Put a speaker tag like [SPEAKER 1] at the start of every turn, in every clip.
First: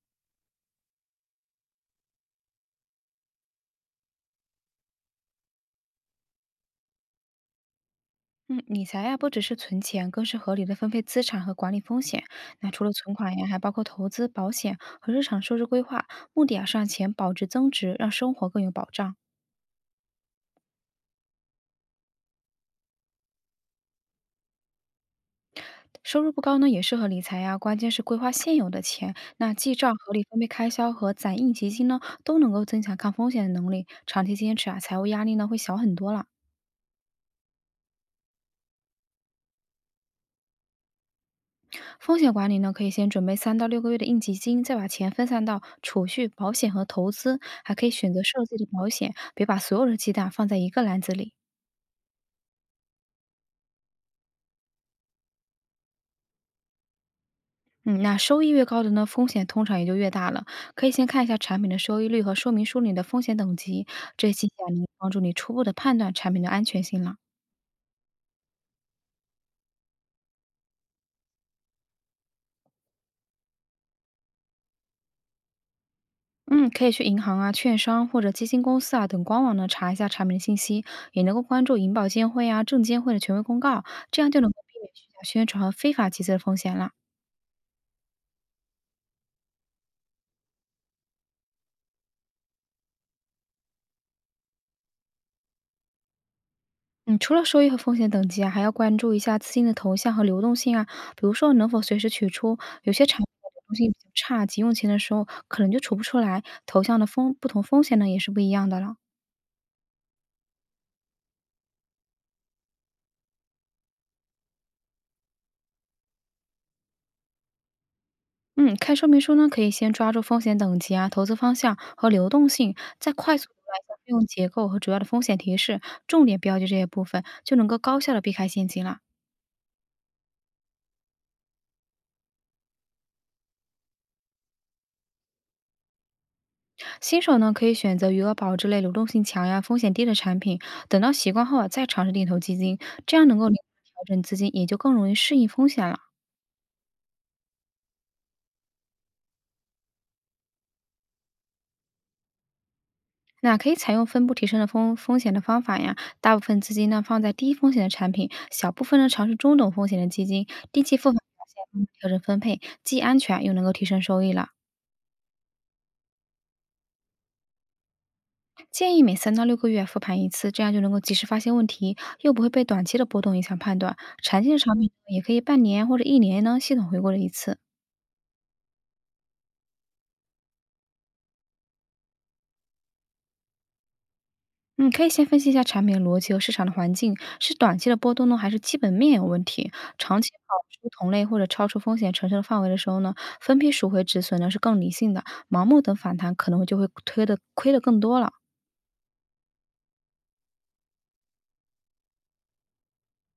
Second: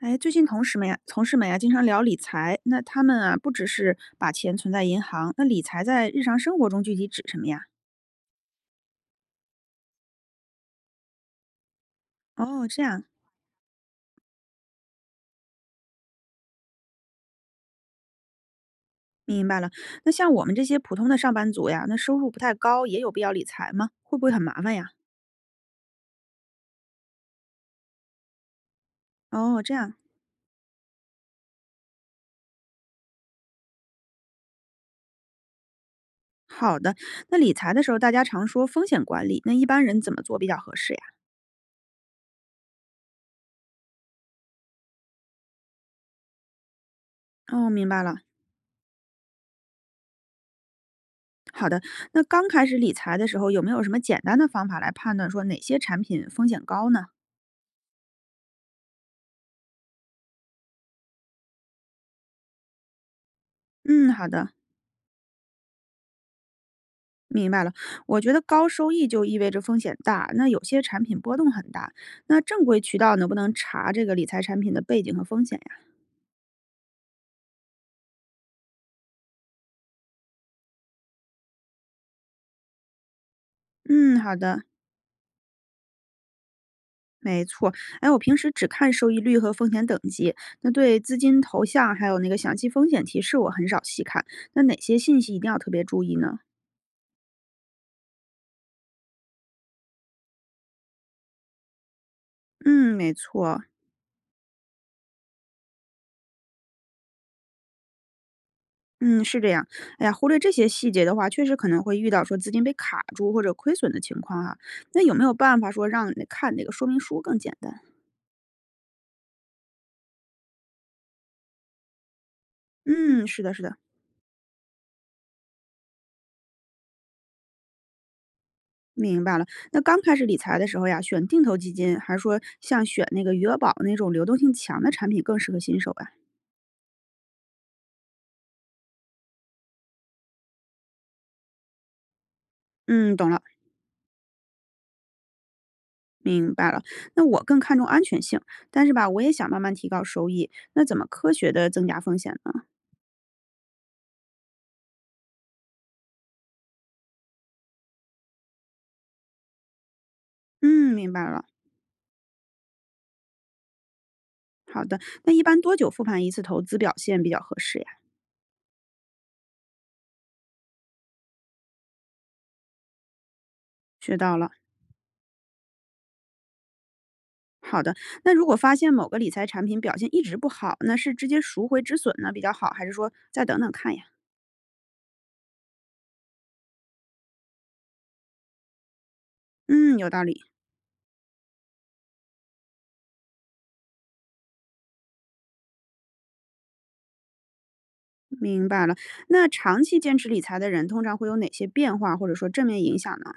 [SPEAKER 1] 哎，最近同事们呀，经常聊理财。那他们啊，不只是把钱存在银行，那理财在日常生活中具体指什么呀？
[SPEAKER 2] 嗯，理财呀，不只是存钱，更是合理的分配资产和管理风险。
[SPEAKER 1] 哦，
[SPEAKER 2] 那除
[SPEAKER 1] 这
[SPEAKER 2] 了
[SPEAKER 1] 样。
[SPEAKER 2] 存款呀，还包括投资、保险和日常收支规划，目的啊是让钱保值增值，让生活更有保障。
[SPEAKER 1] 明白了。那像我们这些普通的上班族呀，那收入不太高，也有必要理财吗？会不会很麻烦呀？
[SPEAKER 2] 收入不高呢，也适合理财呀，关键是规划现有的钱。那
[SPEAKER 1] 哦，
[SPEAKER 2] 记
[SPEAKER 1] 这
[SPEAKER 2] 账、
[SPEAKER 1] 样，
[SPEAKER 2] 合理分配开销和攒应急金呢，都能够增强抗风险的能力，长期坚持啊，财务压力呢会小很多了。
[SPEAKER 1] 好的。那理财的时候，大家常说风险管理，那一般人怎么做比较合适呀？
[SPEAKER 2] 风险管理呢，可以先准备三到六个月的应急金，再把钱分散到储蓄、保险和投资，
[SPEAKER 1] 哦，
[SPEAKER 2] 还可
[SPEAKER 1] 明
[SPEAKER 2] 以
[SPEAKER 1] 白
[SPEAKER 2] 选
[SPEAKER 1] 了。
[SPEAKER 2] 择设计的保险，别把所有的鸡蛋放在一个篮子里。
[SPEAKER 1] 好的，那刚开始理财的时候，有没有什么简单的方法来判断说哪些产品风险高呢？
[SPEAKER 2] 嗯，那收益越高的呢，风险通常也就越大了。可以先看一下产品的收益率和说明书里的风险等级，
[SPEAKER 1] 嗯，
[SPEAKER 2] 这
[SPEAKER 1] 好
[SPEAKER 2] 些信
[SPEAKER 1] 的。
[SPEAKER 2] 息啊能帮助你初步的判断产品的安全性了。
[SPEAKER 1] 明白了，我觉得高收益就意味着风险大，那有些产品波动很大，那正规渠道能不能查这个理财产品的背景和风险呀？
[SPEAKER 2] 嗯，可以去银行啊、券商或者基金公司啊等官网呢查一下产品的信息，也能够关注银保监会啊、证监会的权威公告，
[SPEAKER 1] 嗯，
[SPEAKER 2] 这样
[SPEAKER 1] 好
[SPEAKER 2] 就能够
[SPEAKER 1] 的，
[SPEAKER 2] 避免虚假宣传和非法集资的风险了。
[SPEAKER 1] 没错。哎，我平时只看收益率和风险等级，那对资金投向还有那个详细风险提示我很少细看。那哪些信息一定要特别注意呢？
[SPEAKER 2] 嗯，除了收益和风险等级啊，还要关注一下资金的投向和流动性啊，比如说能否随时取出。有
[SPEAKER 1] 嗯，
[SPEAKER 2] 些
[SPEAKER 1] 没
[SPEAKER 2] 产品的流
[SPEAKER 1] 错。
[SPEAKER 2] 动性比较差，急用钱的时候可能就取不出来。投向的风不同风险呢也是不一样的了。
[SPEAKER 1] 嗯，是这样。哎呀，忽略这些细节的话，确实可能会遇到说资金被卡住或者亏损的情况啊。那有没有办法说让看那个说明书更简单？
[SPEAKER 2] 嗯，看说明书呢，可以先抓住风险等级啊、投资方向和流动性，再
[SPEAKER 1] 嗯，
[SPEAKER 2] 快
[SPEAKER 1] 是
[SPEAKER 2] 速浏
[SPEAKER 1] 的，是的，
[SPEAKER 2] 览一下费用结构和主要的风险提示，重点标记这些部分，就能够高效的避开陷阱了。
[SPEAKER 1] 明白了。那刚开始理财的时候呀，选定投基金，还是说像选那个余额宝那种流动性强的产品更适合新手啊？
[SPEAKER 2] 新手呢，可以选择余额宝之类流动性强呀、风险低的产品，等到习惯后啊，再尝试定投基金，这
[SPEAKER 1] 嗯，
[SPEAKER 2] 样
[SPEAKER 1] 懂
[SPEAKER 2] 能
[SPEAKER 1] 了，
[SPEAKER 2] 够灵活调整资金，也就更容易适应风险了。
[SPEAKER 1] 明白了。那我更看重安全性，但是吧，我也想慢慢提高收益。那怎么科学的增加风险呢？
[SPEAKER 2] 那可以采用分步提升的风险的方法呀，大部分资金呢放在低风险的产品，小部分呢尝试中等风险的基金，定
[SPEAKER 1] 嗯，
[SPEAKER 2] 期复
[SPEAKER 1] 明
[SPEAKER 2] 盘
[SPEAKER 1] 白
[SPEAKER 2] 发
[SPEAKER 1] 了。
[SPEAKER 2] 现，慢慢调整分配，既安全又能够提升收益了。
[SPEAKER 1] 好的，那一般多久复盘一次投资表现比较合适呀？
[SPEAKER 2] 建议每三到六个月复盘一次，这样就能够及时发现问题，又不会被短期的波动影响判断。
[SPEAKER 1] 学到
[SPEAKER 2] 常
[SPEAKER 1] 了。
[SPEAKER 2] 见的产品呢也可以半年或者1年呢系统回顾了一次。
[SPEAKER 1] 好的，那如果发现某个理财产品表现一直不好，那是直接赎回止损呢比较好，还是说再等等看呀？
[SPEAKER 2] 嗯，可以先分析一下产品的逻辑和市场的环境，是短期的波动呢，还是基本面有问题？
[SPEAKER 1] 嗯，有
[SPEAKER 2] 长
[SPEAKER 1] 道
[SPEAKER 2] 期
[SPEAKER 1] 理。
[SPEAKER 2] 跑出同类或者超出风险承受的范围的时候呢，分批赎回止损呢是更理性的，盲目等反弹可能就会推的亏的更多了。
[SPEAKER 1] 明白了，那长期坚持理财的人通常会有哪些变化，或者说正面影响呢？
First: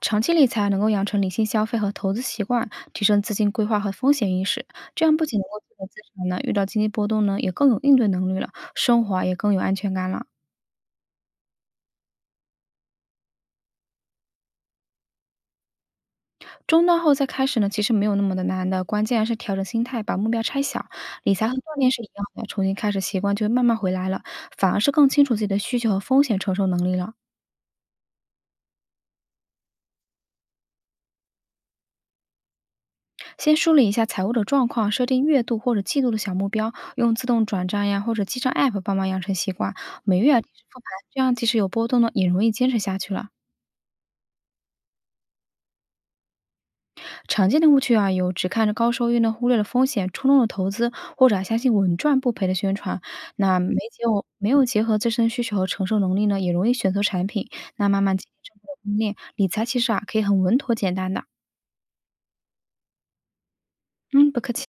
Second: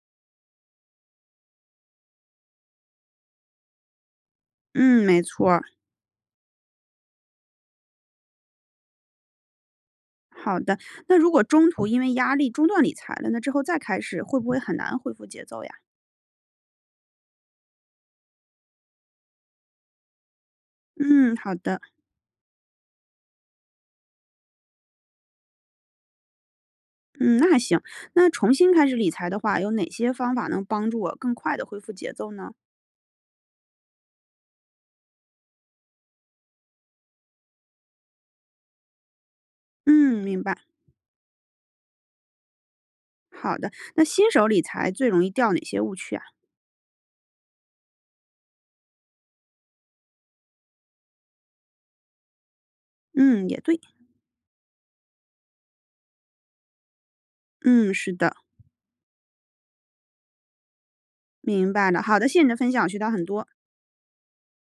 [SPEAKER 2] 长期理财能够养成理性消费和投资习惯，提升资金规划和风险意识，这
[SPEAKER 1] 嗯，
[SPEAKER 2] 样
[SPEAKER 1] 没
[SPEAKER 2] 不仅能
[SPEAKER 1] 错
[SPEAKER 2] 够
[SPEAKER 1] 儿。
[SPEAKER 2] 积累资产呢，遇到经济波动呢也更有应对能力了，生活啊也更有安全感了。
[SPEAKER 1] 好的，那如果中途因为压力中断理财了，那之后再开始会不会很难恢复节奏呀？
[SPEAKER 2] 中断后再开始呢，其实没有那么的难的，关键还是调整心态，把目标拆小。理
[SPEAKER 1] 嗯，
[SPEAKER 2] 财和
[SPEAKER 1] 好
[SPEAKER 2] 锻
[SPEAKER 1] 的，
[SPEAKER 2] 炼是一样的，重新开始习惯就会慢慢回来了，反而是更清楚自己的需求和风险承受能力了。
[SPEAKER 1] 嗯，那还行。那重新开始理财的话，有哪些方法能帮助我更快的恢复节奏呢？
[SPEAKER 2] 先梳理一下财务的状况，设定月度或者季度的小目标，用自动转账呀或者记账 app 帮忙养成习惯，每
[SPEAKER 1] 嗯，
[SPEAKER 2] 月啊
[SPEAKER 1] 明
[SPEAKER 2] 定
[SPEAKER 1] 白。
[SPEAKER 2] 时复盘，这样即使有波动呢，也容易坚持下去了。
[SPEAKER 1] 好的，那新手理财最容易掉哪些误区啊？
[SPEAKER 2] 常见的误区啊，有只看着高收益呢，忽略了风险，冲动的投资，或者啊相信稳赚不赔的宣传。
[SPEAKER 1] 嗯，
[SPEAKER 2] 那
[SPEAKER 1] 也
[SPEAKER 2] 没
[SPEAKER 1] 对，
[SPEAKER 2] 结有没有结合自身需求和承受能力呢，也容易选择产品。那
[SPEAKER 1] 嗯，
[SPEAKER 2] 慢
[SPEAKER 1] 是
[SPEAKER 2] 慢建立
[SPEAKER 1] 的，
[SPEAKER 2] 正确的观念，理财其实啊可以很稳妥简单的。
[SPEAKER 1] 明白了。好的，谢谢你的分享，我学到很多。
[SPEAKER 2] 嗯，不客气。